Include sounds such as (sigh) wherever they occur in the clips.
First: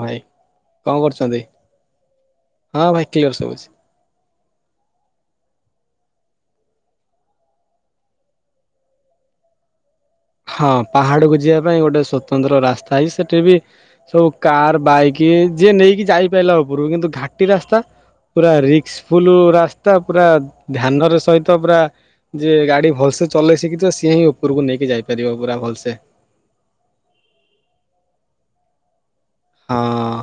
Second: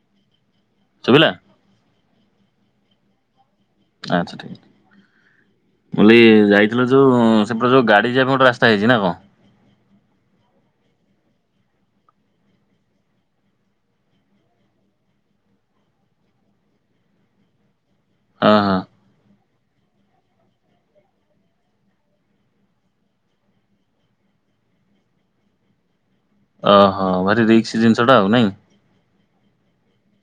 ଭାଇ କଣ ଶୁଭିଲା କରୁଛନ୍ତି? ହଁ ଭାଇ କ୍ଲିଅର ସୁବୁଛି। ଆଚ୍ଛା ଠିକ୍! ମୁଁ କହିଲି ଯାଇଥିଲ ଯୋଉ ସେପଟେ ଯୋଉ ଗାଡି ଯିବା ପାଇଁ ଗୋଟେ ରାସ୍ତା ହେଇଛି ନା କଣ? ହଁ ପାହାଡକୁୁ ଯିବା ପାଇଁ ଗୋଟେ ସ୍ଵତନ୍ତ୍ର ରାସ୍ତା ହେଇଛି। ସେଠି ବି ସବୁ କାର୍ ବାଇକ୍ ଯିଏ ନେଇକି ଯାଇପାରିଲା ଉପରକୁ କିନ୍ତୁ ଘାଟି ରାସ୍ତା ପୁରା ହଁ ହଁ ରିକିସଫୁଲ ରାସ୍ତା ପୁରା ଧ୍ୟାନର ସହିତ ପୁରା ଯେ ଗାଡି ଭଲସେ ଚଲେଇ ଶିଖିଥିବ ସିଏ ହିଁ ଉପରକୁ ନେଇକି ଯାଇପାରିବ ପୁରା ଭଲସେ। ଓହୋ ଭାରି ରିକ୍ସ ଜିନିଷଟା ଆଉ ନାଇଁ। ହଁ।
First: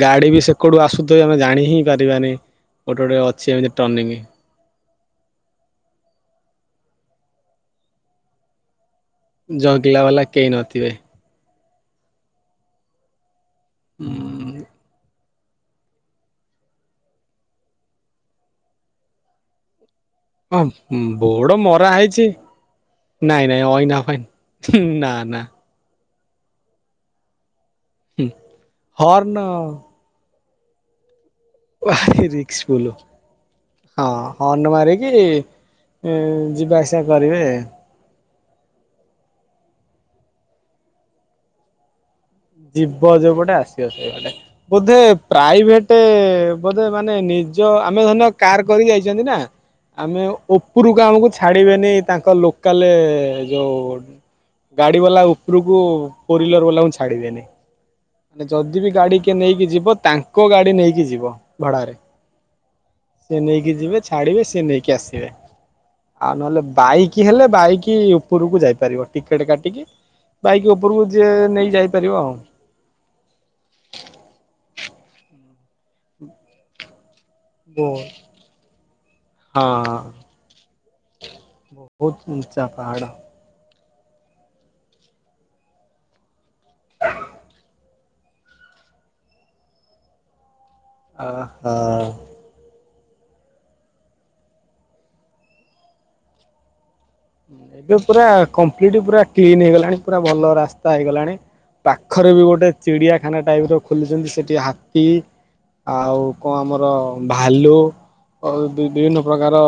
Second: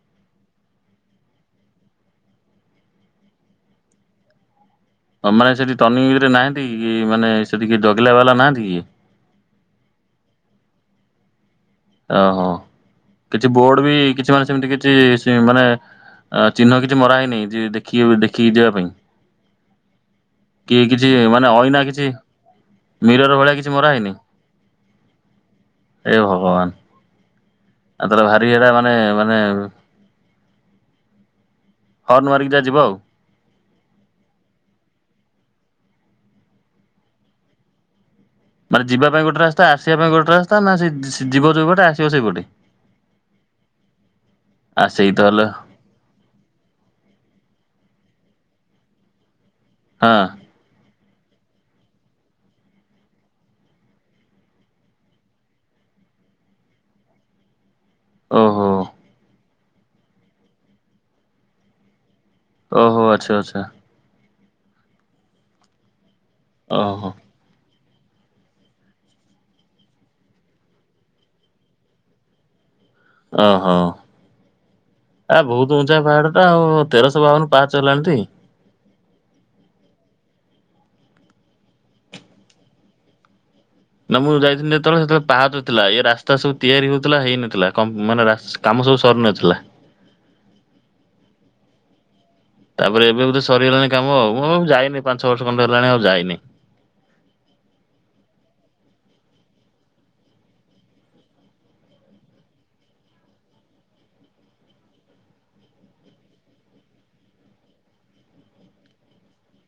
ଗାଡ଼ି ବି ସେକଡୁ ଆସୁଥିବ ଆମେ ଜାଣି ହିଁ ପାରିବାନି ଗୋଟେ ଗୋଟେ ଅଛି ଏମିତି ଟ୍ରନିଂ। ହଁ ମାନେ ସେଠି ଟ୍ରନିଂ ଇଏରେ ନାହାନ୍ତି କି ମାନେ ସେଠି କିଏ ଜଗିଲା ବାଲା ନାହାଁନ୍ତି କିଏ? ଜଗିଲା ବାଲା କେହି ନଥିବେ। ଓହୋ କିଛି ବୋର୍ଡ ବି କିଛି ମାନେ ସେମିତି କିଛି ମାନେ ଚିହ୍ନ କିଛି ମରା ହେଇନି ଯିଏ ଦେଖି ଦେଖିକି ଯିବା ପାଇଁ। କି ହଁ କିଛି ମାନେ ବୋଡ ଅଇନା ମରା କିଛି ହେଇଛି। ମିରର ନାଇଁ ଭଳିଆ ନାଇଁ କିଛି ମରା ଅଇନା ହେଇନି ପାଇଁ ନା ନା। ଏ ଭଗବାନ। ଆଉ ତାହଲେ ଭାରି ଏଟା ମାନେ ହର୍ନ ମାନେ ଭାରି ହର୍ନ ମାରିକି ଯାହା ରିକ୍ସ ଯିବ ଫୁଲ୍। ଆଉ। ହଁ ହର୍ନ ମାରିକି ଯିବା ଆସିବା କରିବେ। ମାନେ ଯିବା ପାଇଁ ଗୋଟେ ରାସ୍ତା ଆସିବା ପାଇଁ ଗୋଟେ ରାସ୍ତା ନା ସେ ଯିବ ଯୋଉ ପଟେ ଆସିବ ସେଇ ପଟେ। ଯିବ ଯୋଉପଟେ ଆସିବ ସେଇପଟେ ବୋଧେ ସେଇ ତାହଲେ ପ୍ରାଇଭେଟ ଗୋଟେ ବୋଧେ ମାନେ ନିଜ ଆମେ ଧରିନିଅ କାର୍ କରିକି ଯାଇଛନ୍ତି ନା ହଁ ଆମେ ଉପରକୁ ଆମକୁ ଛାଡ଼ିବେନି ତାଙ୍କ ଲୋକାଲ୍ ଯୋଉ ଗାଡି ବାଲା ଉପରକୁ ଫୋରହୁଇଲର ବାଲା କୁ ଛାଡିବେନି। ମାନେ ଓହୋ ଯଦି ବି ଗାଡି କିଏ ନେଇକି ଯିବ ତାଙ୍କ ଗାଡି ନେଇକି ଯିବ ଭଡାରେ। ଓହୋ ଆଚ୍ଛା ସେ ଆଚ୍ଛା ନେଇକି ଯିବେ ଛାଡିବେ ସେ ନେଇକି ଆସିବେ। ଆଉ ନହେଲେ ଓହୋ। ବାଇକି ହେଲେ ବାଇକି ଉପରକୁ ଯାଇପାରିବ ଟିକେଟ୍ କାଟିକି ବାଇକ୍ ଉପରକୁ ଯିଏ ନେଇ ଯାଇପାରିବ ଆଉ। ଓହଁ। ଆ ବହୁତ୍ ଉଞ୍ଚା ପାହାଡ ଟା ଆଉ ତେରଶହ ବାଉନ ପାଚ ହେଲାଣି ଟି। ହଁ, ବହୁତ୍ ଉଁଚା ପାହାଡ଼। ନା ମୁଁ ଯାଇଥିଲି ଯେତେବେଳେ ସେତେବେଳେ ପାହଚ ଥିଲା ଏ ରାସ୍ତା ସବୁ ତିଆରି ହଉଥିଲା ହେଇନଥିଲା। କ ମାନେ କାମ ସବୁ ସରିନଥିଲା ଆ ଆ। ତାପରେ ଏବେ ବୋଧେ ସରିଗଲାଣି କାମ ଆଉ ଯାଇନି ପାଞ୍ଚ ବର୍ଷ ଖଣ୍ଡେ ହେଲାଣି ଆଉ ଯାଇନି। ଏବେ ପୁରା କପ୍ଲିଟ୍ ପୁରା କ୍ଲିନ ହେଇଗଲାଣି ପୁରା ଭଲ ରାସ୍ତା ହେଇଗଲାଣି। ପାଖରେ ବି ଗୋଟେ ଚିଡିଆଖାନା ଟାଇପ୍ ର ଖୋଲିଛନ୍ତି, ସେଠି ହାତୀ ଆଉ କଣ ଆମର ଭାଲୁ ଆଉ ବିଭିନ୍ନ ପ୍ରକାର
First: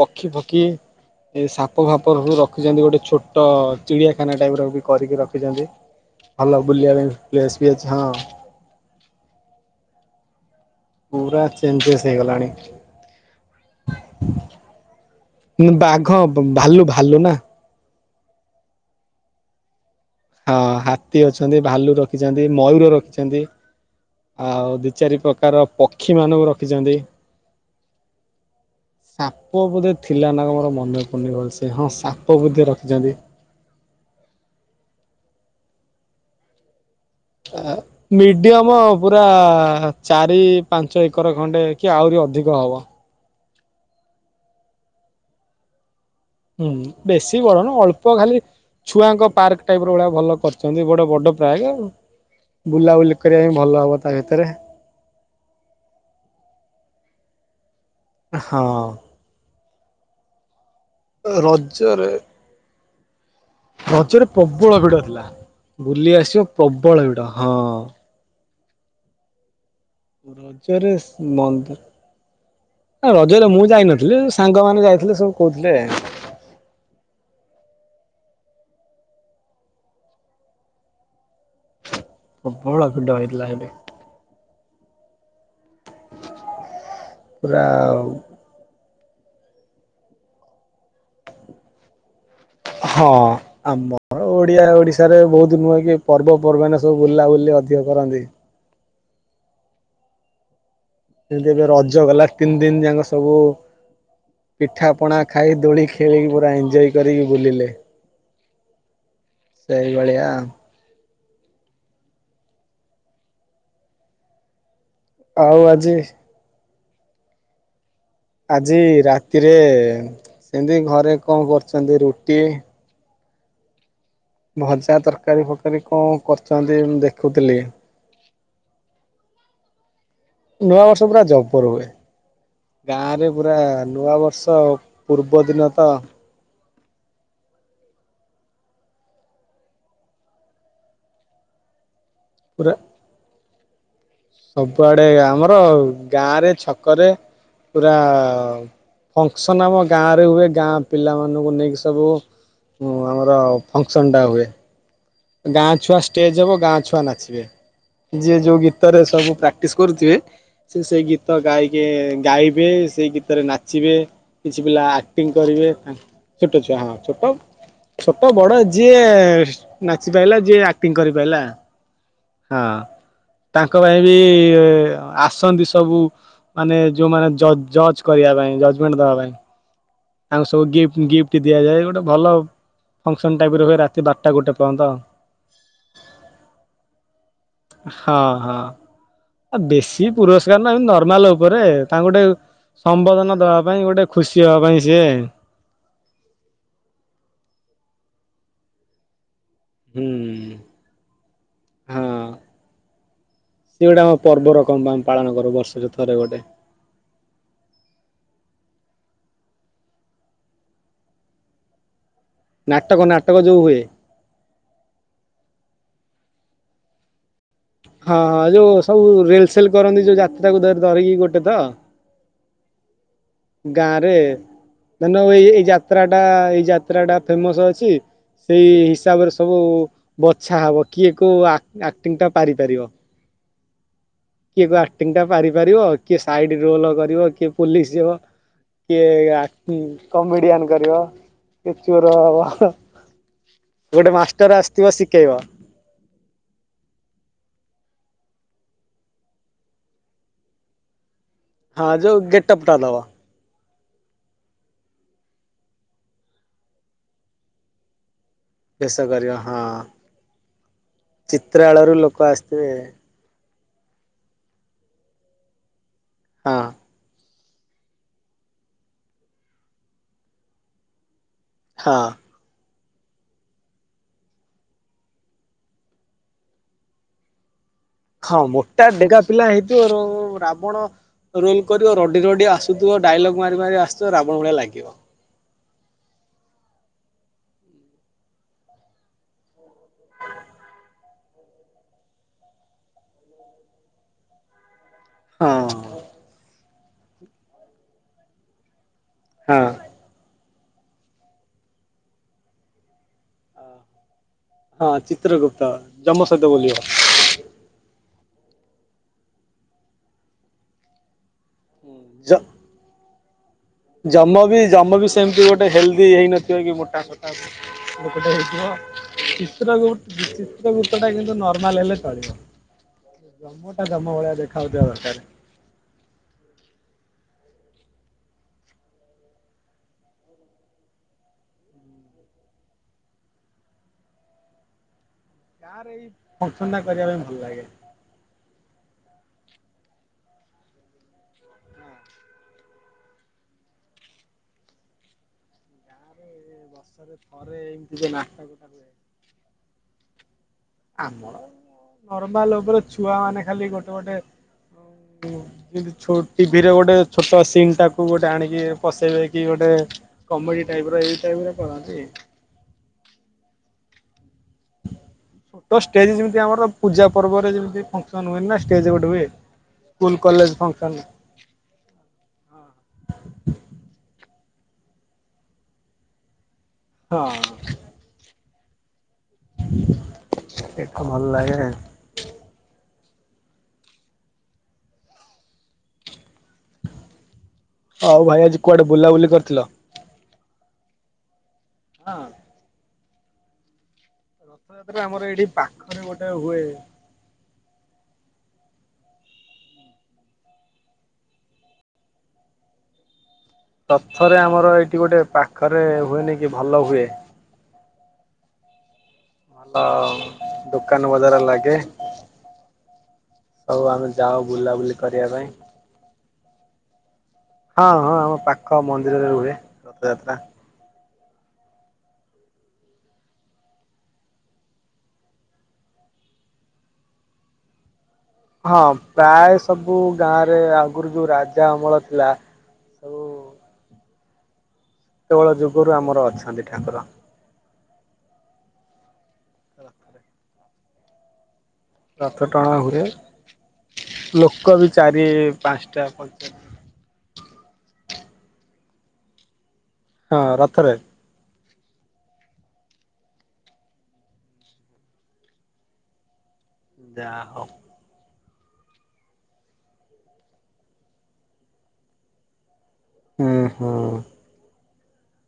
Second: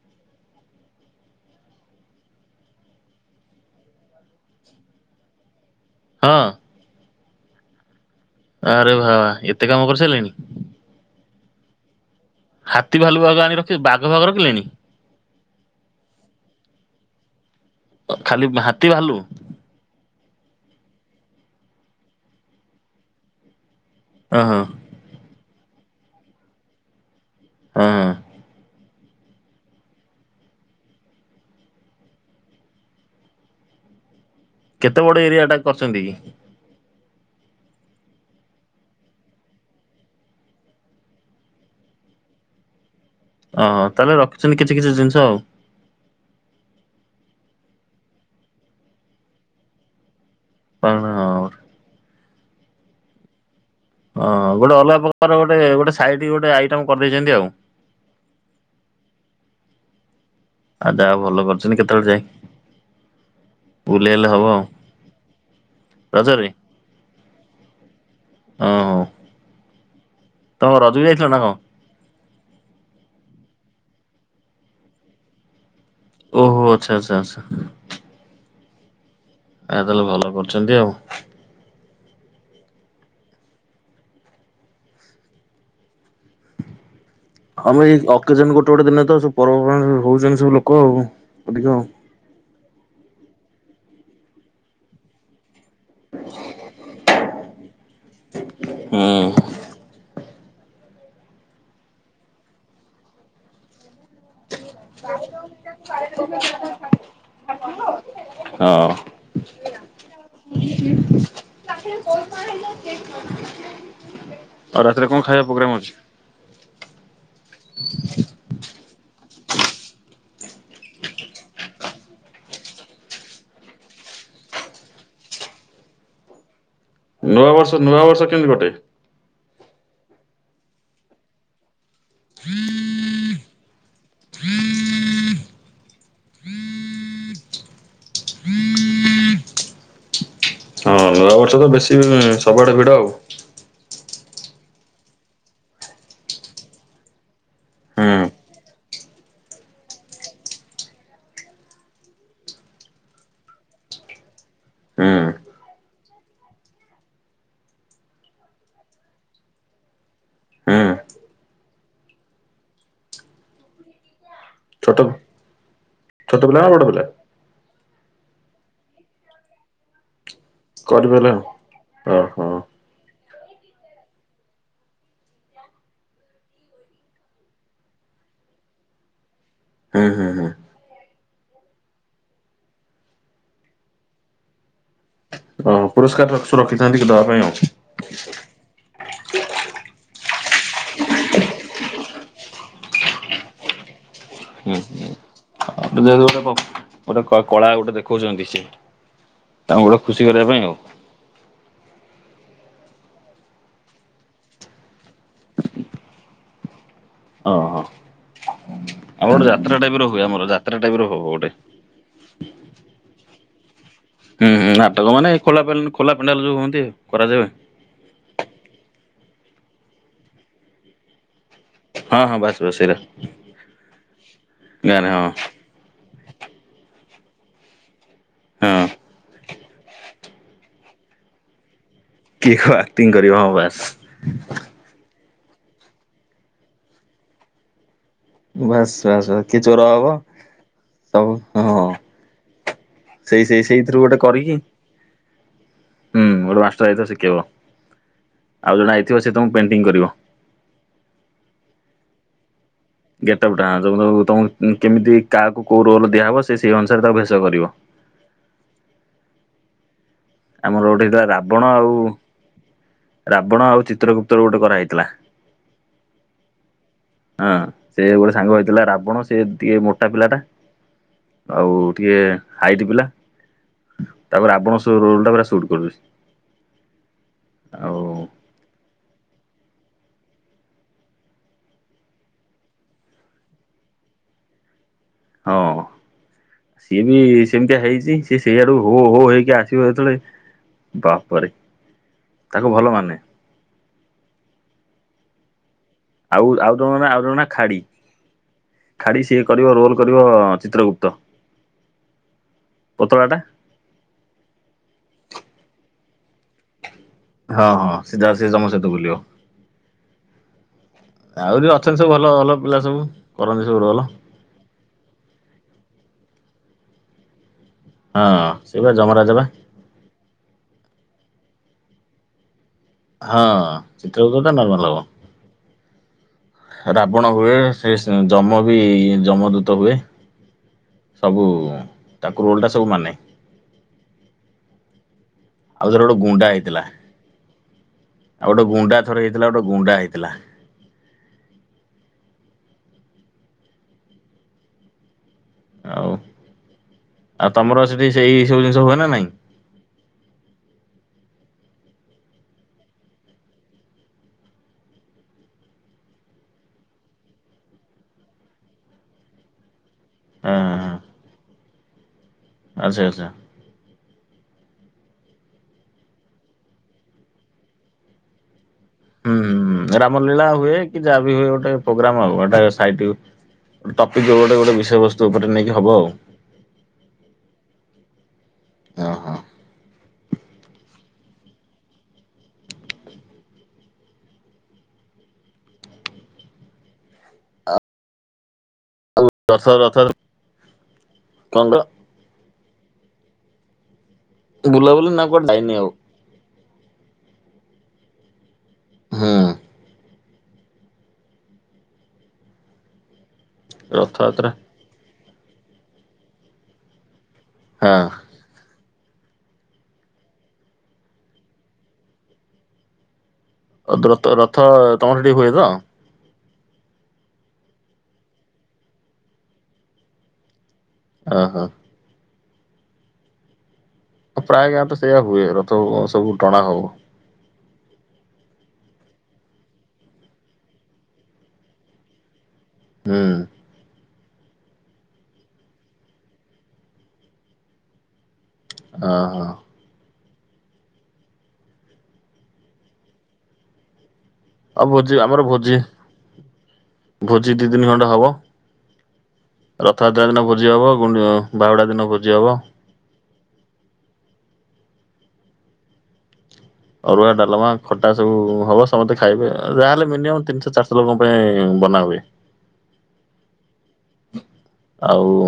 ପକ୍ଷୀ, ପକ୍ଷୀ, ଏ ସା ପ ଭାପ ରଖିଛନ୍ତି ଗୋଟେ ଛୋଟ ଚିଡ଼ିଆଖାନା ଟାଇପ୍ ର ବି କରିକି ରଖିଛନ୍ତି, ହଁ ହେଲୋ ବୁଲିବା ପାଇଁ ପ୍ଲେସ ବି ଅଛି, ହଁ। ଆରେ ବା ବା ଏତେ କାମ କରିସାରିଲେଣି? ପୁରା ଚେଞ୍ଜେସ୍ ହେଇଗଲାଣି। ହାତୀ, ଭାଲୁ, ବାଘ ଆଣି ରଖି ବାଘ, ଫାଗ ରଖିଲେଣି। ଉଁ ବାଘ ଭାଲୁ ଭାଲୁ ନା ଖାଲି ହାତୀ, ଭାଲୁ? ହଁ, ହାତୀ ଅଛନ୍ତି, ଭାଲୁ ରଖିଛନ୍ତି ମୟୂର ରଖିଛନ୍ତି, ଓହୋ ଆଉ ଦି ଦି, ଚାରି ପ୍ରକାର ପକ୍ଷୀ ମାନଙ୍କୁ ରଖିଛନ୍ତି। ହଁ। (inaudible) ସାପ ବୋଧେ ଥିଲା ନା କଣ ମୋର ମନେ ପୁଡୁନି ଭଲ ସେ ହଁ ସାପ ବୋଧେ ରଖିଛନ୍ତି। କେତେ ବଡ ଏରିଆ ଟା କରିଛନ୍ତି କି? ଆ ହା। ମିଡିୟମ୍ ପୁରା ଚାରି, ପାଞ୍ଚ ଏକର ଖଣ୍ଡେ କି ଆହୁରି ଅଧିକ ହବ। ଅ ହଁ ତାହେଲେ ରଖିଛନ୍ତି କିଛି କିଛି ଜିନିଷ ଆଉ। ଉ, ହୁଁ, ବେଶୀ ବଡ ନୁହଁ ଅଳ୍ପ ଖାଲି ଛୁଆଙ୍କ ପାର୍କ ଟାଇପ୍ ର ଭଳିଆ ଭଲ କରିଛନ୍ତି ଗୋଟେ କାରଣ ବଡ ହଁ ବାହା ହେଇଗଲୁ ବୁଲାବୁଲି କରିବା ପାଇଁ ଭଲ ହବ ତ ଅ ହଁ ଗୋଟେ ଅଲଗା ପ୍ରକାର ଗୋଟେ ଗୋଟେ ସାଇଟ କି ଗୋଟେ ଆଇଟମ କରିଦେଇଛନ୍ତି ଆଉ। ହଁ। ଆ ଯାହା ଭଲ କରିଛନ୍ତି କେତେବେଳେ ରଜରେ ଯାଇ ବୁଲି ରଜରେ ହେଲେ ହବ ଆଉ ପ୍ରବଳ ଭିଡ ଥିଲା ବୁଲି ଆସିବ ରଜରେ ପ୍ରବଳ ଭିଡ, ହଁ। ଅ ହଁ। ତମ ରଜ ବି ରଜରେଶ ଯାଇଥିଲ ନା କଣ? ମନ୍ଦ ରଜରେ ମୁଁ ଯାଇନଥିଲି ସାଙ୍ଗମାନେ ଯାଇଥିଲେ ସବୁ କହୁଥିଲେ। ଓହୋ ଆଛା- ଆଛା -ଆଛା। ଆ ତାହାଲେ ଭଲ କରୁଚନ୍ତି ଆଉ। ପ୍ରବଳ ଭିଡ ହେଇଥିଲା ଏଇଠେ। (inaudible) ଆମେ ଏଇ ଅକେଜନ୍ ଗୋଟେ ଗୋଟେ ଦିନ ତ ସବୁ ପର୍ବ ପର୍ବାଣୀ ହଉଚନ୍ତି ସବୁ ଲୋକ ଆଉ ଅଧିକ ଆଉ। ହଁ ଆମର ତ ଓଡିଆ ଓଡିଶାରେ ବହୁତ୍ ନୁହେଁ କି ପର୍ବ ପର୍ବାଣୀ ସବୁ ବୁଲା ବୁଲିି ଅଧି ଅଧିକ କରନ୍ତି। ହୁଁ। ଏମତି ଏବେ ରଜ ଗଲା ତିନି ଦିନି ଯାକ ସବୁ ପିଠା ପଣା ଖାଇ ଦୋଳି ଖେ ଖେଳିକି ପୁରା ଏଞ୍ଜୟ୍ କରିକି ବୁଲିଲେ। ହଁ। ଏଇ ଭଳିଆ। (inaudible) ଆଉ ରାତିରେ କଣ ଖାଇବା ପୋଗ୍ରାମ୍ ଆଉ ଆଜି ଅଛି? ଆଜି ରାତିରେ ସେମିତି ଘରେ କଣ କରୁଚନ୍ତି ରୁଟି ଭଜା ତରକାରୀ ଫରକାରୀ କଣ କରୁଚନ୍ତି ଦେଖ୍ ନୂଆବର୍ଷ- ନୂଆବର୍ଷ କେମିତି କଟେ? ନୂଆବର୍ଷ ପୁରା ଜବର ହୁଏ। ଗାଁରେ ପୁରା ନୂଆ ବର୍ଷ ପୂର୍ବଦିନ ତ ନୂଆ ବର୍ଷ ତ ବେଶୀ ପୁରା ସବୁଆଡେ ଭିଡ ଆଉ। ସବୁଆଡେ ଆମର ଗାଁରେ ଛକରେ ପୁରା ହୁଁ ଫଙ୍କ୍ସନ୍ ଆମ ଗାଁ ରେ ହୁଏ ଗାଁ ପିଲାମାନଙ୍କୁ ନେଇକି ସବୁ ମୁଁ ଆମର ଫଙ୍କ୍ସନ୍ ଟା ହୁଏ। ହୁଁ ଗାଁ ଛୁଆ ଷ୍ଟେଜ୍ ହବ ଗାଁ ଛୁଆ ନାଚିବେ। ଯିଏ ଯଉ ଗୀତରେ ସବୁ ପ୍ରାକ୍ଟିସ୍ କରୁଥିବେ ସିଏ ହୁଁ ସେଇ ଗୀତ ଗାଇକି ଗାଇବେ ସେଇ ଗୀତରେ ନାଚିବେ। କିଛି ପିଲା ଛୋଟ ଆକ୍ଟିଂ କରିବେ। ଛୋଟ ପିଲା ନା ଛୁଆ ବଡ ହଁ ପିଲା? ଛୋଟ- ଛୋଟ ବଡ ଯିଏ ନାଚି ପାଇଲା ଯିଏ ଆକ୍ କରିିପାରିଲା ଓହୋ। ହଁ ତାଙ୍କ ପାଇଁ ବି ଆସନ୍ତି ସବୁ ମାନେ ଯଉମାନେ ଜଜ୍- ଜଜ୍ କରିବା ପାଇଁ ଜଜମେଣ୍ଟ୍ ଦବା ପାଇଁ ହୁଁ ହୁଁ ହୁଁ। ତାଙ୍କୁ ସବୁ ଗିଫ୍ଟ୍ ଗିଫ୍ଟ୍ ଟି ଦିଆଯାଏ ଗୋଟେ ଭଲ ଫଙ୍କ୍ସନ୍ ଟାଇପ୍ ର ହୁଏ ରାତି ବାରଟା ଗୋଟେ ପର୍ଯ୍ୟନ୍ତ। ଓ ପୁରସ୍କାର ସବୁ ରଖିଥାନ୍ତି ଦବା ପାଇଁ ହଁ ଆଉ। ହଁ। ଆ ବେଶୀ ପୁରସ୍କାର ନା ଏ ନର୍ମାଲ୍ ଉପରେ ତାଙ୍କୁ ଗୋଟେ ସମ୍ବୋଧନ ଦବା ପାଇଁ ଗୋଟେ ଖୁସି ହବା ପାଇଁ ହୁଁ ସିଏ -ହୁଁ ଯେହେତୁ ଗୋଟେ- ଗୋଟେ କଳା ଗୋଟେ ଦେଖଉଚନ୍ତି ସେ। ତାଙ୍କୁ ଗୋଟେ ହୁଁ ଖୁସି କରିବା ପାଇଁ ଆଉ। ହଁ ସିଏ ଗୋଟେ ଆମ ପର୍ବ ର (unintelligible) ଆମେ ପାଳନ କରୁ ବର୍ଷକୁ ଥରେ ଗୋଟେ। ହଁ। ଆଉ ଗୋଟେ ଯାତ୍ରା ଟାଇପ୍ ର ହୁଏ ଆମର ଯାତ୍ରା ଟାଇପ୍ ର ହବ ଗୋଟେ। ନାଟକ- ନାଟକ ଯଉ ହୁଏ। ହୁଁ- ହୁଁ ନାଟକ ମାନେ ଖୋଲା ପେନ୍- ଖୋଲା ପେଣ୍ଡାଲ୍ ଯଉ ହୁଅନ୍ତି କରାଯାଏ। ହଁ ହଁ ଯଉ ସବୁ ରିଲ୍ ସେଲ୍ କରନ୍ତି ଯଉ ଯାତ୍ରାକୁ ଧ- ଧରିକି ଗୋଟେ ତ? ହଁ ହଁ ବାସ୍ ବାସ୍ ସେଇରା। ଗାଁ ରେ ମାନେ ହଁ ଏଇ -ଏଇ ଯାତ୍ରା ଟା ଏଇ ଯାତ୍ରା ଟା ଫେମସ୍ ଅଛି। ସେଇ ହଁ ହିସାବରେ ସବୁ ବଛା ହବ କିଏ କୋଉ ଆ ଆକ୍ଟିଂ ଟା ପାରିପାରିବ। ଟିଂ କରିବ ହଁ ବାସ୍। ଆକ୍ଟିଙ୍ଗ ଟା ପାରି ପାରିବ କିଏ ସାଇଡ ରୋଲ କରିବ କିଏ ପୋଲିସ ହବ। ବାସ୍ କିଏ ବାସ୍ ବାସ୍ କିଏ ଚୋର ଆକ୍ଟିଂ ହବ କମେଡିଆନ୍ କରିବ ସବୁ କିଏ ହଁ ଚୋର ହବ। ସେଇ ସେଇ ସେଇଥିରୁ ଗୋଟେ କରିକି ମାଷ୍ଟର୍ ଆସିଥିବ ଶିଖେଇବ। ହୁଁ ଗୋଟେ ମାଷ୍ଟର୍ ଯାଇଥିବ ଶିଖେଇବ ଆଉ ଜଣେ ଯାଇଥିବ ସେ ତମକୁ ପେଣ୍ଟିଙ୍ଗ୍ କରିବ। ହଁ ଯେଉ ଗେଟ୍ ଅପ୍ ଟା ଦବ। ଗେଟପ୍ ଟା ହଁ ଯଉ ତୁମକୁ କେମିତି କାହାକୁ କଉ ରୋଲ୍ ଦିଆହେବ ସେ ସେହି ଅନୁସାରେ ତାକୁ ଭେଷ କରିବ। ଭେଷ କରିବ ହଁ ଆମର ଗୋଟେ ହେଇଥିଲା ରାବଣ ଆଉ ଚିତ୍ରାଳୟରୁ ଲୋକ ଆସିଥିବେ। ରାବଣ ଆଉ ଚିତ୍ରଗୁପ୍ତ ର ଗୋଟେ କରାହେଇଥିଲା। ହଁ। ହଁ ସେ ଗୋଟେ ସାଙ୍ଗ ହେଇଥିଲା ରାବଣ ସେ ଦିଏ ମୋଟା ପିଲା ଟା। ଆଉ ହଁ। ଟିକେ ହାଇଟ୍ ପିଲା ତାପରେ ରାବଣ ରୋଲ୍ ଟା ପୁରା ସୁଟ୍ କରୁଚି। ଆଉ। ହଁ ମୋଟା ଡେଙ୍ଗା ପିଲା ହେଇଥିବ ରାବଣ ରୋଲ୍ କରିବ ରଡି ରଡିି ଆସୁଥୁବ ଡାଇଲଗ୍ ମାରି ମାରି ଆସୁଥୁବ ରାବଣ ଭଳିଆ ଲାଗିବ। ହଁ। ସିଏ ବି ସେମିତିଆ ହେଇଛି ସିଏ ସେଇଆଡୁ ହୋ ହୋ ହେଇକି ଆସିବ ଯେତେବେଳେ ବାପରେ ତାକୁ ଭଲ ମାନେ। ହଁ। ଆଉ ଆଉ ଜଣଙ୍କ ନା ଆଉ ଜଣଙ୍କ ନା ଖାଡି। ଖାଡି ସିଏ ହଁ କରିବ ରୋଲ୍ କରିବ ଚିତ୍ରଗୁପ୍ତ ପତଳା ଟା। ହଁ ଚିତ୍ରଗୁପ୍ତ ଯମ ସହିତ ବୁଲିବ। ହଁ ହଁ ସିଧା ସିଏ ଜମ ସହିତ ବୁଲିବ। ଆହୁରି ଅଛନ୍ତି ସବୁ ଭଲ ଜ ଭଲ ପିଲା ସବୁ କରନ୍ତି ସବୁ ର ଜମ ବି ଜମ ବି ସେମିତି ଗୋଟେ ହେଲଦି ହେଇନଥିବ କି ମୋଟା ତ ହଁ ଗୋଟେ ହେଇଥିବ ସେଇ ବା ଯମରାଜା ବା ଚିତ୍ର ଗ ଚିତ୍ରଗୁପ୍ତ ଟା କିନ୍ତୁ ନର୍ମାଲ୍ ହେଲେ ଚଳିବ। ହଁ ଜମଟା ଜମ ଭଳିଆ ଚିତ୍ରଗୁପ୍ତ ଟା ନର୍ମାଲ୍ ଦେଖାଯାଉଥିବା ହବ। ଦରକାର। ରାବଣ ହୁଏ ସେସ୍ ଯମ ବି ଯମ ଦୂତ ହୁଏ। ସବୁ ତାକୁ ରୋଲ୍ ଟା ସବୁ ମାନେ। ଗାଁ ଆଉ ରେ ଥରେ ଏଇ ଗୋଟେ ଗୁଣ୍ଡା ଫଙ୍କ୍ସନ୍ ହେଇଥିଲା ଟା କରିବା ପାଇଁ ଭଲ୍ ଲାଗେ। ଆଉ ଗୋଟେ ଗୁଣ୍ଡା ଥରେ ହେଇଥିଲା ଗୋଟେ ଗୁଣ୍ଡା ହେଇଥିଲା। ଆଉ। ବର୍ଷରେ ଆଉ ଥରେ ତମର ଏମିତି ସେଠି ଯୋଉ ସେଇ ନାସ୍ତା ସବୁ ଜିନିଷ ହୁଏ ନା ନାଇଁ ଆମର ନର୍ମାଲ୍ ଓପରେ ଛୁଆ ମାନେ ଖାଲି ଗୋଟେ ଗୋଟେ ଆଉ କିନ୍ତୁ ଟିଭି ରେ ଗୋଟେ ଛୋ ଛୋଟ ସିମ୍ ଟାକୁ ଗୋଟେ ଆଣିକି ପସେଇବେ କି ଗୋଟେ ହଁ କମେଡି ହଁ ଟାଇପ୍ ର ଏଇ ଟାଇମି ରେ କରନ୍ତି। ଆଚ୍ଛା ଆଛା। ଛୋଟ ଷ୍ଟେଜ୍ ଯେମିତି ଆମର ପୂଜା ପର୍ବରେ ଯେମିତି ଫଙ୍କ୍ସନ୍ ହୁଏନି ନା ଷ୍ଟେଜ୍ ଗୋ ହୁଁ ହୁଁ ରାମ ଲୀଳା ହୁଏ କି ଯାହା ବିି ହୁଏ ଗୋଟେ ପୋଗ୍ରାମ୍ ଆଉ ଏଟା ସାଇଟ୍ ଟପିକ୍ ଉପରେ ଗୋଟେ ଗୋଟେ ବିଷୟବସ୍ତୁ ଉପରେ ନେଇକି ହବ ଆଉ। ହଁ। ଓହୋ। ସେଟା ଭଲ୍ ଲାଗେ‌। ଆଉ ଭାଇ ଆଜି କୁଆଡେ ଆଉ ବୁଲାବୁଲି କରିଥିଲ? ଦଶରଥ ନନ୍ଦ ହଁ। ରଥଯାତ୍ରା ବୁଲାବୁଲି ନା ଆମର ଏଇଠି କୁଆଡେ ଯାଇନି ଆଉ ପାଖରେ ଗୋଟେ ହୁଏ। ହୁଁ। ରଥରେ ରଥଯାତ୍ରା ଆମର ଏଇଠି ଗୋଟେ ପାଖରେ ହୁଏନି କି ଭଲ ହୁଏ। ହଁ। ଆଉ ଦୋକାନ ବାଜାର ଲାଗେ ଆଉ ହଁ ଆମେ ରଥ ଯାଉ ରଥ ବୁଲାବୁଲି ତମର ସେଠି କରିବା ହୁଏ ପାଇଁ। ତ ହଁ ହଁ ଆମ ପାଖ ମନ୍ଦିରରେ ହେଏ ରଥଯାତ୍ରା। ଓହୋ। ପ୍ରାୟ ଗାଁ ତ ସେଇଆ ହୁଏ ରଥ ସବୁ ଟଣା ହବ। ହଁ ପ୍ରାୟ ସବୁ ଗାଁ ରେ ଆଗରୁ ଯୋଉ ରାଜା ଅମଳ ଥିଲା। ହୁଁ। ସବୁ ସେତେବେଳ ଯୁଗରୁ ଆମର ଅଛନ୍ତି ଠାକୁର। ଅ ହ। ରଥ ଟଣା ହୁଏ ଲୋକ ଆଉ ବି ଭୋଜି ଚାରି ଆମର ଭୋଜି ପାସଟା ପଞ୍ଚା ଭୋଜି ଦି ଦିନି ଖଣ୍ଡେ ହବ। ରଥଯାତ୍ରା ହଁ ଦିନ ଭୋଜି ରଥରେ ହବ ବାହୁଡ଼ା ଦିନ ଭୋଜି ହବ। ଅରୁଆ ଯାହା ହଉ ଡ଼ାଲମା ଖଟା ସବୁ ହବ ସମସ୍ତେ ଖାଇବେ ଯାହାହେଲେ ମିନିମମ୍ ତିନିଶହ ଚାରିଶହ ଲୋକଙ୍କ ପାଇଁ ବନାହୁଏ। ହୁଁ ହୁଁ। ଆଉ